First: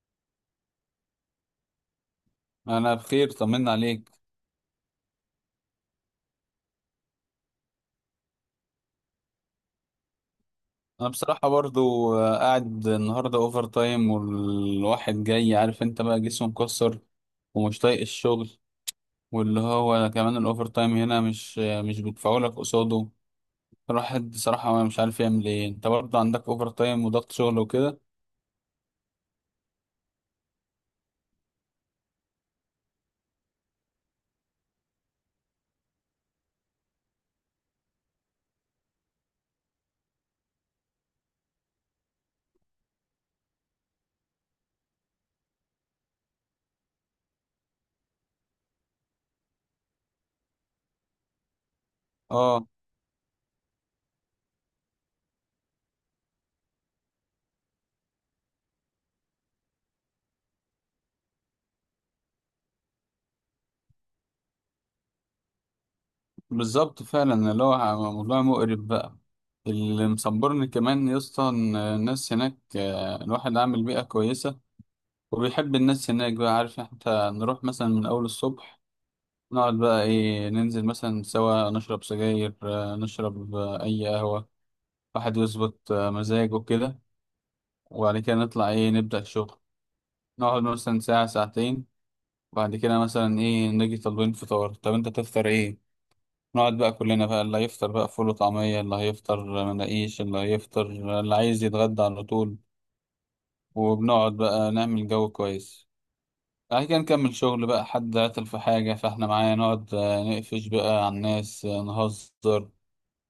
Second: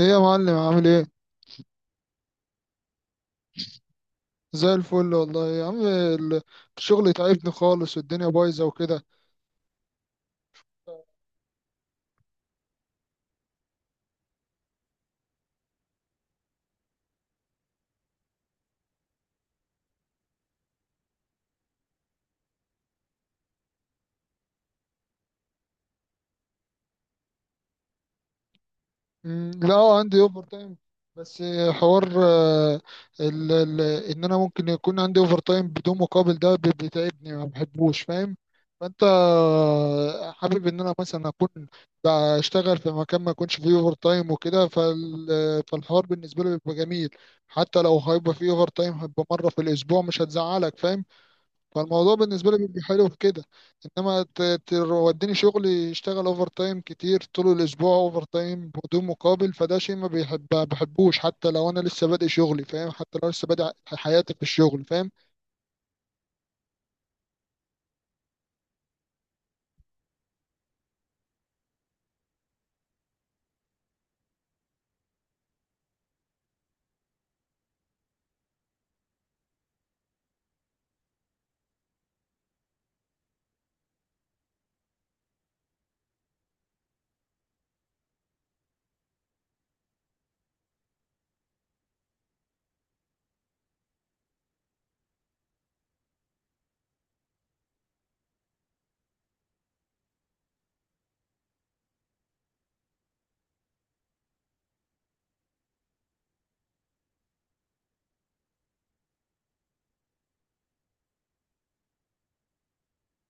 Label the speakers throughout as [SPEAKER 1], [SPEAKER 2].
[SPEAKER 1] ايه يا معلم، عامل ايه؟
[SPEAKER 2] انا بخير، طمنا عليك.
[SPEAKER 1] زي الفل والله يا عم. الشغل تعبني خالص، والدنيا بايظه وكده.
[SPEAKER 2] انا بصراحه برضو قاعد النهارده اوفر تايم، والواحد جاي عارف انت بقى جسمه مكسر ومش طايق الشغل. واللي هو كمان الاوفر تايم هنا مش بيدفعوا لك قصاده. الواحد بصراحه مش عارف يعمل ايه. انت برضو عندك اوفر تايم وضغط شغل وكده؟
[SPEAKER 1] لا، عندي اوفر تايم، بس حوار، ال ال ان انا ممكن يكون عندي اوفر تايم بدون مقابل. ده بيتعبني، ما بحبوش، فاهم؟ فانت، حابب ان انا مثلا اكون بشتغل في مكان ما يكونش فيه اوفر تايم وكده، فالحوار بالنسبه لي بيبقى جميل. حتى لو هيبقى فيه اوفر تايم، هيبقى مره في الاسبوع، مش هتزعلك، فاهم؟ فالموضوع بالنسبة لي
[SPEAKER 2] اه
[SPEAKER 1] بيبقى حلو في كده. انما توديني شغل يشتغل اوفر تايم كتير طول الاسبوع، اوفر تايم بدون مقابل، فده شيء ما بيحب بحبوش، حتى لو انا لسه بادئ شغلي، فاهم؟ حتى لو لسه بادئ حياتي في الشغل، فاهم؟
[SPEAKER 2] بالظبط، فعلا اللي هو موضوع مقرف بقى. اللي مصبرني كمان يا اسطى إن الناس هناك الواحد عامل بيئه كويسه وبيحب الناس هناك بقى، عارف؟ حتى نروح مثلا من أول الصبح، نقعد بقى إيه، ننزل مثلا سوا نشرب سجاير، نشرب أي قهوة، واحد يظبط مزاجه كده، وبعد كده نطلع إيه، نبدأ الشغل. نقعد مثلا ساعة ساعتين وبعد كده مثلا إيه نيجي طالبين فطار. طب أنت تفطر إيه؟ نقعد بقى كلنا، بقى اللي هيفطر بقى فول وطعمية، اللي هيفطر مناقيش، اللي هيفطر اللي عايز يتغدى على طول. وبنقعد بقى نعمل جو كويس. بعد كده نكمل شغل بقى. حد عطل في حاجة فاحنا معايا، نقعد نقفش بقى على الناس، نهزر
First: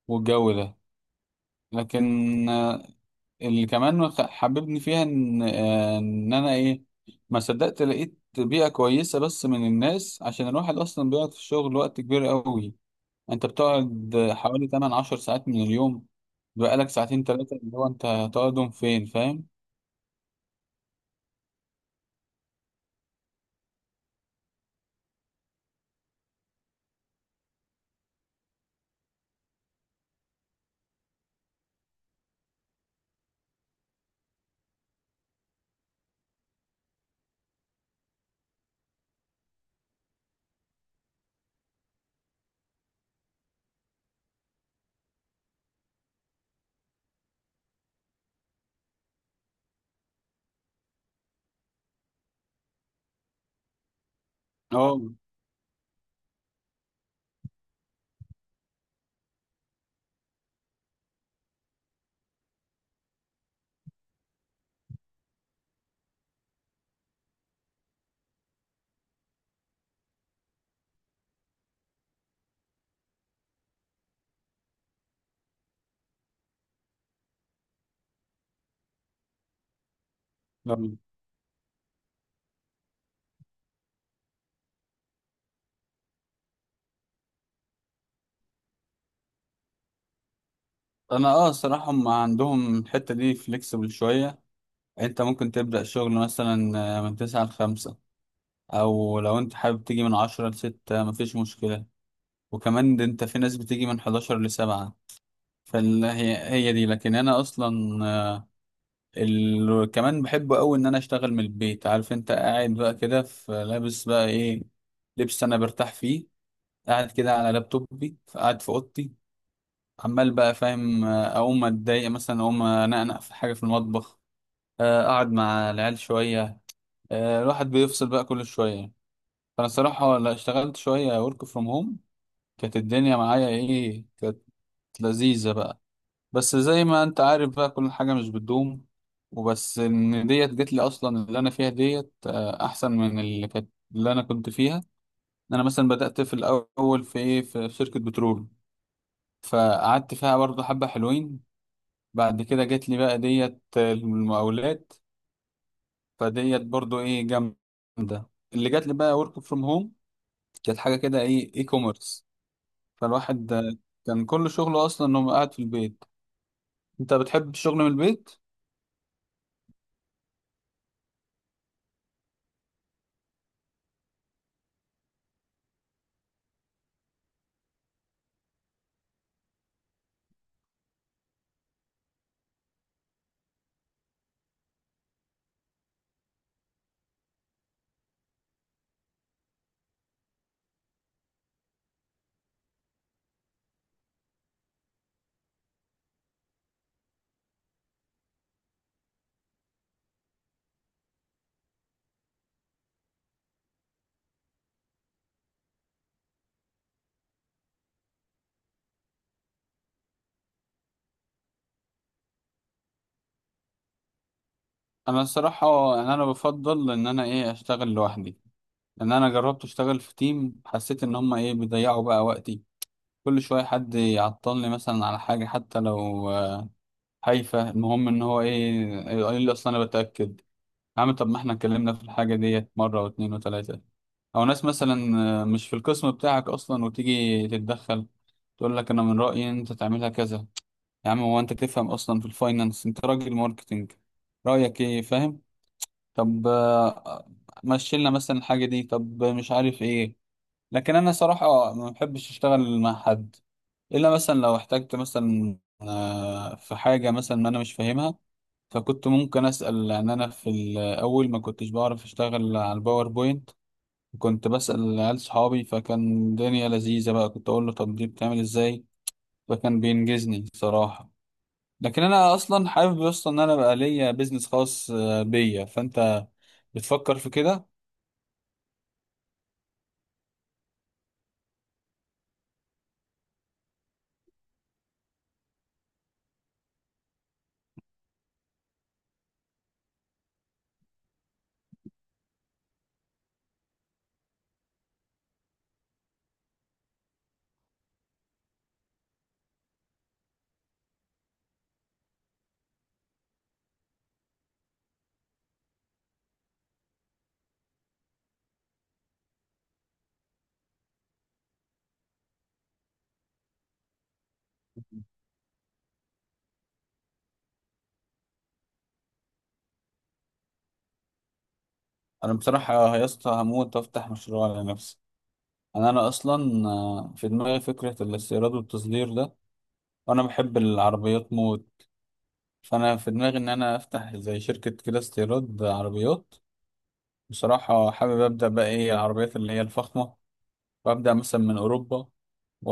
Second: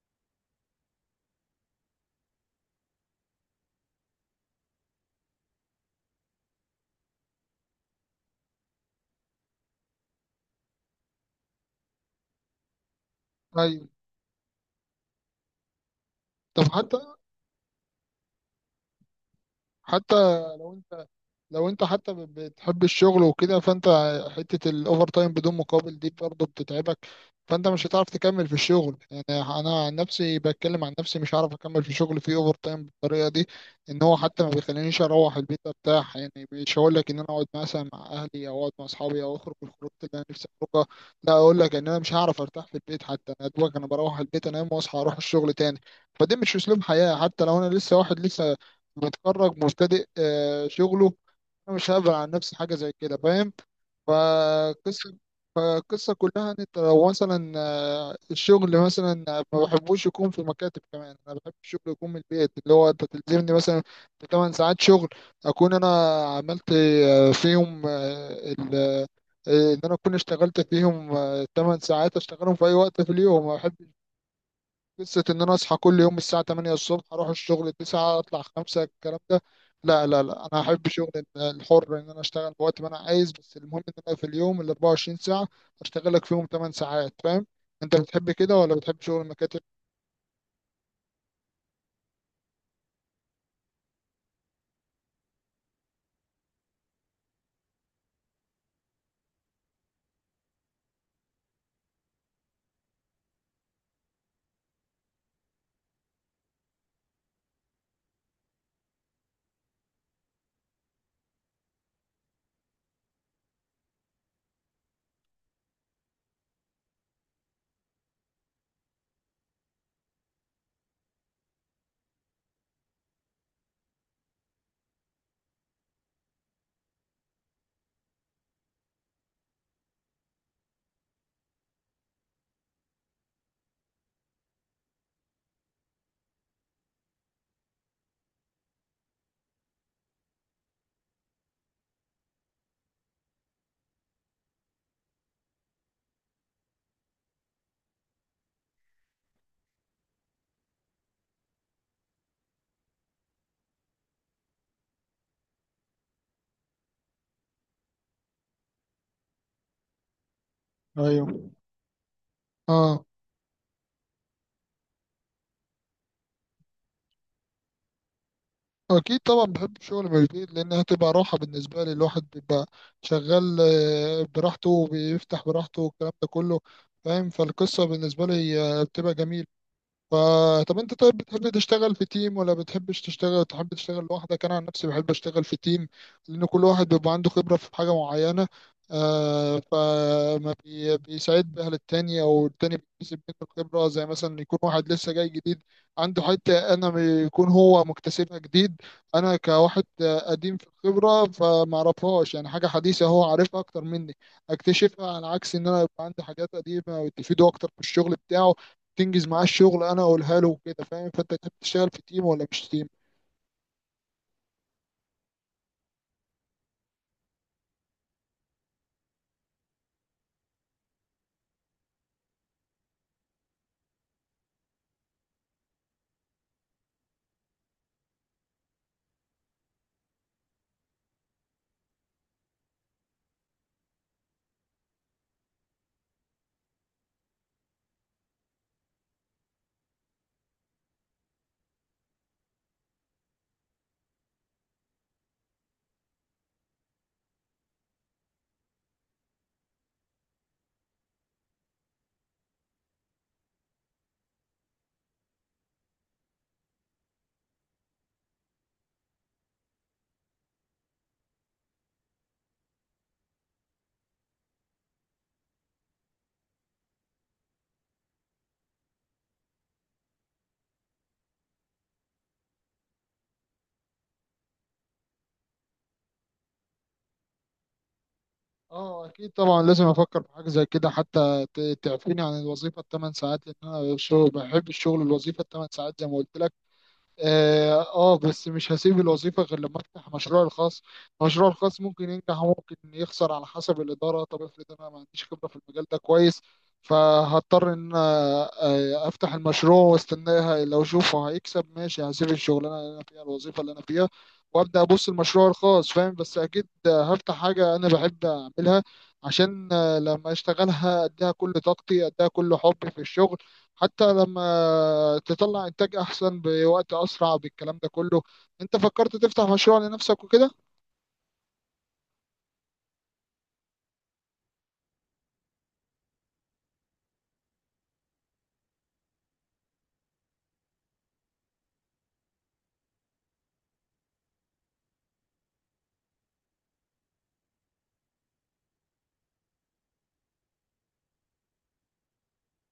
[SPEAKER 2] والجو ده. لكن اللي كمان حببني فيها ان انا ايه، ما صدقت لقيت بيئة كويسة بس من الناس، عشان الواحد اصلا بيقعد في الشغل وقت كبير قوي. انت
[SPEAKER 1] ايوه.
[SPEAKER 2] بتقعد حوالي 8 10 ساعات من اليوم.
[SPEAKER 1] طب
[SPEAKER 2] بقالك
[SPEAKER 1] حتى،
[SPEAKER 2] ساعتين ثلاثة اللي هو انت هتقعدهم فين، فاهم؟
[SPEAKER 1] حتى لو انت لو انت بتحب الشغل وكده، فانت حتة الاوفر تايم بدون مقابل دي برضه بتتعبك. فانت مش هتعرف تكمل في الشغل، يعني انا عن نفسي بتكلم عن نفسي، مش هعرف اكمل في شغل فيه اوفر تايم بالطريقة دي. ان هو حتى ما بيخلينيش اروح البيت ارتاح، يعني مش هقول لك ان انا اقعد مثلا مع اهلي او اقعد مع اصحابي او اخرج الخروج اللي انا نفسي اخرجها، لا، اقول لك ان انا مش هعرف ارتاح في البيت، حتى انا دوبك انا بروح البيت انام واصحى اروح الشغل تاني. فده مش اسلوب حياة، حتى لو انا لسه واحد لسه متخرج مبتدئ شغله. انا مش هبعد عن نفسي حاجه زي كده، فاهم؟
[SPEAKER 2] اه.
[SPEAKER 1] فالقصه القصه كلها ان انت لو مثلا، الشغل مثلا، ما بحبوش يكون في مكاتب. كمان انا بحب الشغل يكون من البيت، اللي هو انت تلزمني مثلا في 8 ساعات شغل، اكون انا عملت، فيهم، ان انا اكون اشتغلت فيهم 8 ساعات، اشتغلهم في اي وقت في اليوم. ما بحبش قصة إن أنا أصحى كل يوم الساعة 8 الصبح، أروح الشغل 9، أطلع 5، الكلام ده. لا لا لا، أنا هحب شغل الحر، إن أنا أشتغل في وقت ما أنا عايز، بس المهم إن أنا في اليوم ال 24 ساعة أشتغل لك فيهم 8 ساعات، فاهم؟ أنت بتحب كده ولا بتحب شغل المكاتب؟
[SPEAKER 2] انا اه الصراحة هم عندهم الحتة دي فليكسبل شوية. انت ممكن تبدأ شغل مثلا من تسعة لخمسة، او لو انت حابب تيجي من عشرة لستة مفيش مشكلة. وكمان ده انت في ناس بتيجي من حداشر لسبعة. فهي هي دي. لكن انا اصلا كمان بحب اوي ان انا اشتغل من البيت. عارف انت قاعد بقى كده في، لابس بقى ايه، لبس انا برتاح فيه، قاعد كده على لابتوبي، قاعد في اوضتي، عمال بقى فاهم، اقوم اتضايق مثلا، اقوم انقنق في حاجة في المطبخ، اقعد مع العيال شوية، الواحد بيفصل بقى كل شوية. فأنا الصراحة لا، اشتغلت شوية ورك فروم هوم، كانت الدنيا معايا إيه، كانت لذيذة بقى. بس زي ما أنت عارف بقى كل حاجة مش بتدوم. وبس إن ديت جت لي أصلا، اللي أنا فيها ديت أحسن من اللي كانت، اللي أنا كنت فيها. أنا مثلا بدأت في الأول في إيه، في شركة بترول، فقعدت فيها برضه حبة حلوين. بعد كده جت لي بقى ديت المقاولات. فديت برضه إيه جامدة اللي جات لي بقى، ورك فروم هوم. كانت حاجة كده
[SPEAKER 1] ايوه،
[SPEAKER 2] ايه، اي كوميرس.
[SPEAKER 1] اه،
[SPEAKER 2] فالواحد كان كل شغله اصلا انه قاعد في البيت. انت بتحب الشغل من البيت؟
[SPEAKER 1] اكيد طبعا بحب الشغل من البيت، لانها تبقى راحه بالنسبه لي. الواحد بيبقى شغال، براحته وبيفتح براحته والكلام ده كله، فاهم؟ فالقصه بالنسبه لي، بتبقى جميله. طب انت، طيب بتحب تشتغل في تيم ولا بتحبش تشتغل؟ تحب تشتغل لوحدك؟ انا عن نفسي بحب اشتغل في تيم، لان كل واحد بيبقى عنده خبرة في حاجة معينة. فما بيساعد بها للتاني، او التاني بيكتسب منه الخبرة، زي مثلا يكون واحد لسه جاي جديد، عنده حتة انا يكون هو مكتسبها جديد. انا كواحد قديم في الخبرة فما اعرفهاش، يعني حاجة حديثة هو عارفها اكتر مني، اكتشفها، على عكس ان انا يبقى عندي حاجات قديمة ويستفيدوا اكتر في الشغل بتاعه، تنجز معاه الشغل، انا اقولها له وكده، فاهم؟ فانت كنت بتشتغل في تيم ولا مش تيم؟
[SPEAKER 2] انا الصراحة يعني انا بفضل ان انا ايه، اشتغل لوحدي، لان انا جربت اشتغل في تيم، حسيت ان هما ايه، بيضيعوا بقى وقتي. كل شوية حد يعطلني مثلا على حاجة حتى لو هايفة. المهم ان هو ايه، يقول لي اصلا انا بتأكد. يا عم طب ما احنا اتكلمنا في الحاجة ديت مرة واتنين وتلاتة. أو ناس مثلا مش في القسم بتاعك أصلا وتيجي تتدخل، تقول لك أنا من رأيي إن أنت تعملها كذا. يا عم هو أنت تفهم أصلا في الفاينانس؟ أنت راجل ماركتينج، رأيك إيه، فاهم؟ طب مشيلنا مثلا الحاجة دي، طب مش عارف إيه. لكن أنا صراحة ما بحبش أشتغل مع حد، إلا مثلا لو احتجت مثلا في حاجة مثلا أنا مش فاهمها، فكنت ممكن أسأل. لأن أنا في الأول ما كنتش بعرف أشتغل على الباوربوينت، كنت بسأل عيال صحابي، فكان الدنيا لذيذة بقى، كنت أقول له طب دي بتعمل إزاي، فكان بينجزني صراحة. لكن أنا أصلا حابب أصلا إن أنا بقى ليا بيزنس خاص بيا. فأنت بتفكر في كده؟
[SPEAKER 1] اه، اكيد طبعا لازم افكر في حاجه زي كده، حتى تعفيني عن الوظيفه الثمان ساعات، لان انا بحب الشغل، الوظيفه الثمان ساعات زي ما قلت لك. اه، بس مش هسيب الوظيفة غير لما افتح مشروعي الخاص. مشروعي الخاص ممكن ينجح وممكن يخسر على حسب الإدارة. طب افرض انا ما عنديش خبرة في المجال ده كويس، فهضطر ان أنا، افتح المشروع واستناها، لو اشوفه هيكسب ماشي، هسيب الشغلانة اللي انا فيها، الوظيفة اللي انا فيها، وابدا ابص المشروع الخاص، فاهم؟ بس اكيد هفتح حاجة انا بحب اعملها، عشان لما اشتغلها اديها كل طاقتي، اديها كل حبي في الشغل، حتى لما تطلع انتاج احسن بوقت اسرع بالكلام ده كله. انت فكرت تفتح مشروع لنفسك وكده؟
[SPEAKER 2] أنا بصراحة يا اسطى هموت وأفتح مشروع لنفسي. أنا أصلا في دماغي فكرة الاستيراد والتصدير ده، وأنا بحب العربيات موت. فانا في دماغي ان انا افتح زي شركه كده، استيراد عربيات. بصراحه حابب ابدا بقى ايه، العربيات اللي هي الفخمه، وابدا مثلا من اوروبا، و-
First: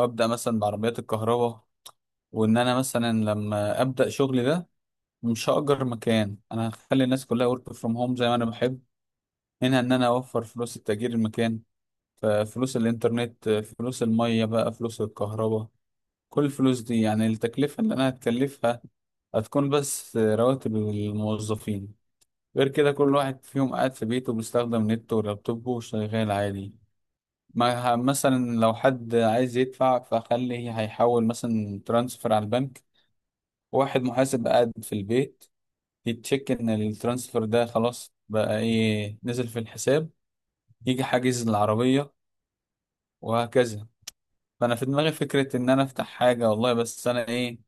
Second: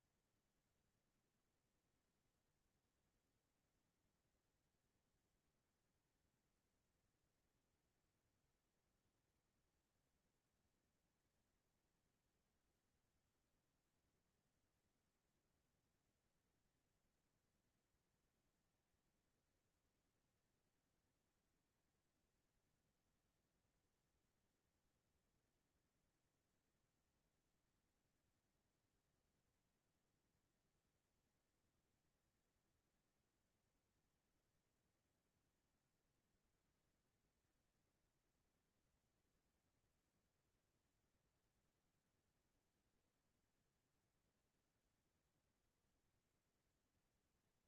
[SPEAKER 2] وابدا مثلا بعربيات الكهرباء. وان انا مثلا لما ابدا شغلي ده، مش هاجر مكان، انا هخلي الناس كلها ورك فروم هوم زي ما انا بحب، منها ان انا اوفر فلوس التأجير المكان، فلوس الانترنت، فلوس الميه بقى، فلوس الكهرباء. كل الفلوس دي يعني التكلفه اللي انا هتكلفها هتكون بس رواتب الموظفين. غير كده كل واحد فيهم قاعد في بيته، بيستخدم نت ولابتوبه، وشغال عادي. ما ه- مثلا لو حد عايز يدفع فخليه هيحول مثلا ترانسفر على البنك، واحد محاسب قاعد في البيت يتشيك ان الترانسفر ده خلاص بقى ايه، نزل في الحساب، يجي حاجز العربية، وهكذا. فانا في دماغي فكرة ان انا افتح حاجة والله، بس انا ايه،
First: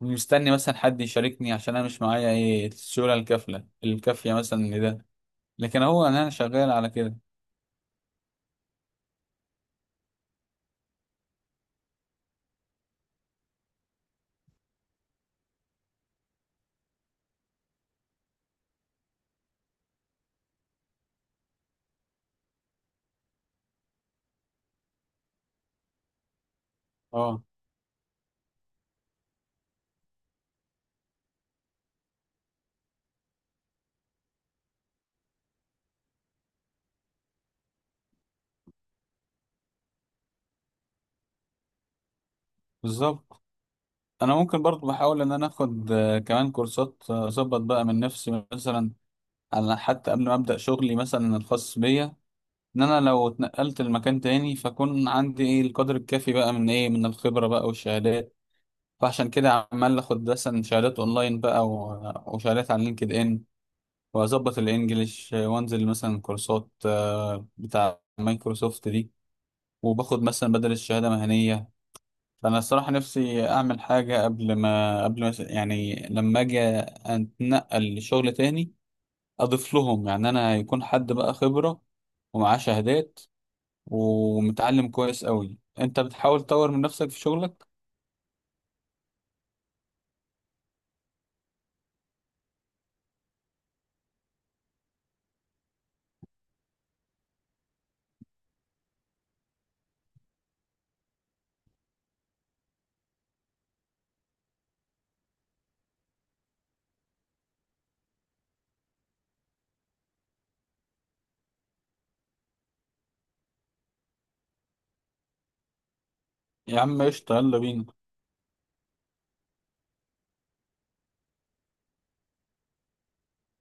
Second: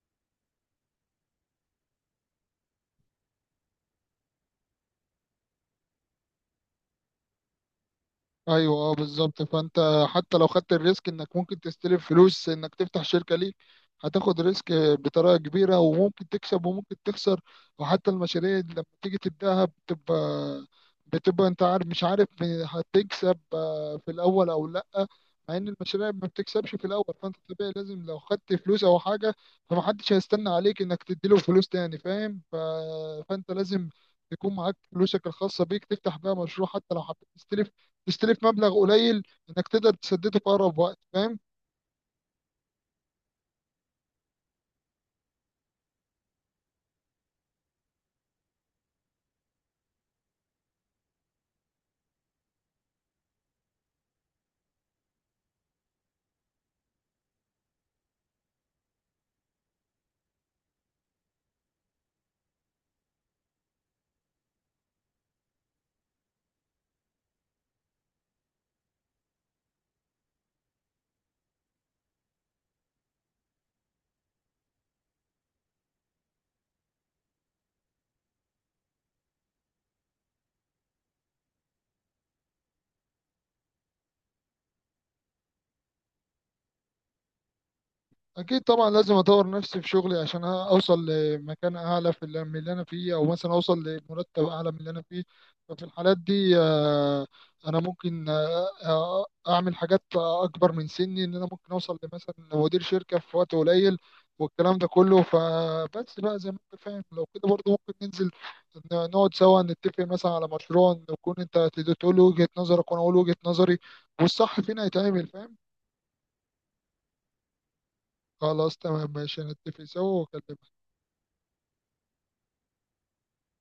[SPEAKER 2] مستني مثلا حد يشاركني، عشان انا مش معايا ايه، السيولة الكافلة الكافية مثلا لده. لكن هو أنا شغال على كده.
[SPEAKER 1] ايوه، اه، بالظبط. فانت حتى لو خدت الريسك انك ممكن تستلف فلوس انك تفتح شركه ليك، هتاخد ريسك بطريقه كبيره، وممكن تكسب وممكن تخسر. وحتى المشاريع اللي لما تيجي تبداها، بتبقى انت عارف مش عارف هتكسب في الاول او لا. مع ان المشاريع ما بتكسبش في الاول، فانت
[SPEAKER 2] اه
[SPEAKER 1] طبيعي لازم لو خدت فلوس او حاجه، فمحدش هيستنى عليك انك تديله فلوس تاني، فاهم؟ فانت لازم يكون معاك فلوسك الخاصة بيك تفتح بيها مشروع. حتى لو حبيت تستلف، تستلف مبلغ قليل انك تقدر تسدده في اقرب وقت، فاهم؟
[SPEAKER 2] بالظبط. انا ممكن برضو بحاول ان انا اخد كمان كورسات، اظبط بقى من نفسي مثلا، على حتى قبل ما ابدا شغلي مثلا الخاص بيا، ان انا لو اتنقلت لمكان تاني فاكون عندي ايه، القدر الكافي بقى من ايه، من الخبره بقى والشهادات. فعشان كده عمال اخد مثلا شهادات اونلاين بقى وشهادات على لينكد ان، واظبط الانجليش، وانزل مثلا كورسات بتاع مايكروسوفت دي، وباخد مثلا بدل الشهاده مهنيه. فانا الصراحه نفسي اعمل حاجه قبل ما يعني لما اجي اتنقل لشغل تاني، اضيف لهم يعني انا، يكون حد بقى خبره ومعاه شهادات ومتعلم كويس قوي. انت بتحاول تطور من نفسك في شغلك؟
[SPEAKER 1] اكيد طبعا لازم اطور نفسي في شغلي عشان اوصل لمكان اعلى من اللي انا فيه، او مثلا اوصل لمرتب اعلى من اللي انا فيه. ففي الحالات دي، انا ممكن، اعمل حاجات اكبر من سني، ان انا ممكن اوصل لمثلا مدير شركة في وقت قليل والكلام ده كله. فبس بقى زي ما انت فاهم، لو كده برضه ممكن ننزل، نقعد سوا نتفق مثلا على مشروع، نكون انت تقول لي وجهة نظرك وانا اقول وجهة نظري، والصح فينا يتعمل، فاهم؟
[SPEAKER 2] يا عم قشطه، يلا بينا.
[SPEAKER 1] خلاص، تمام ماشي، نتفق سوا واكلمك.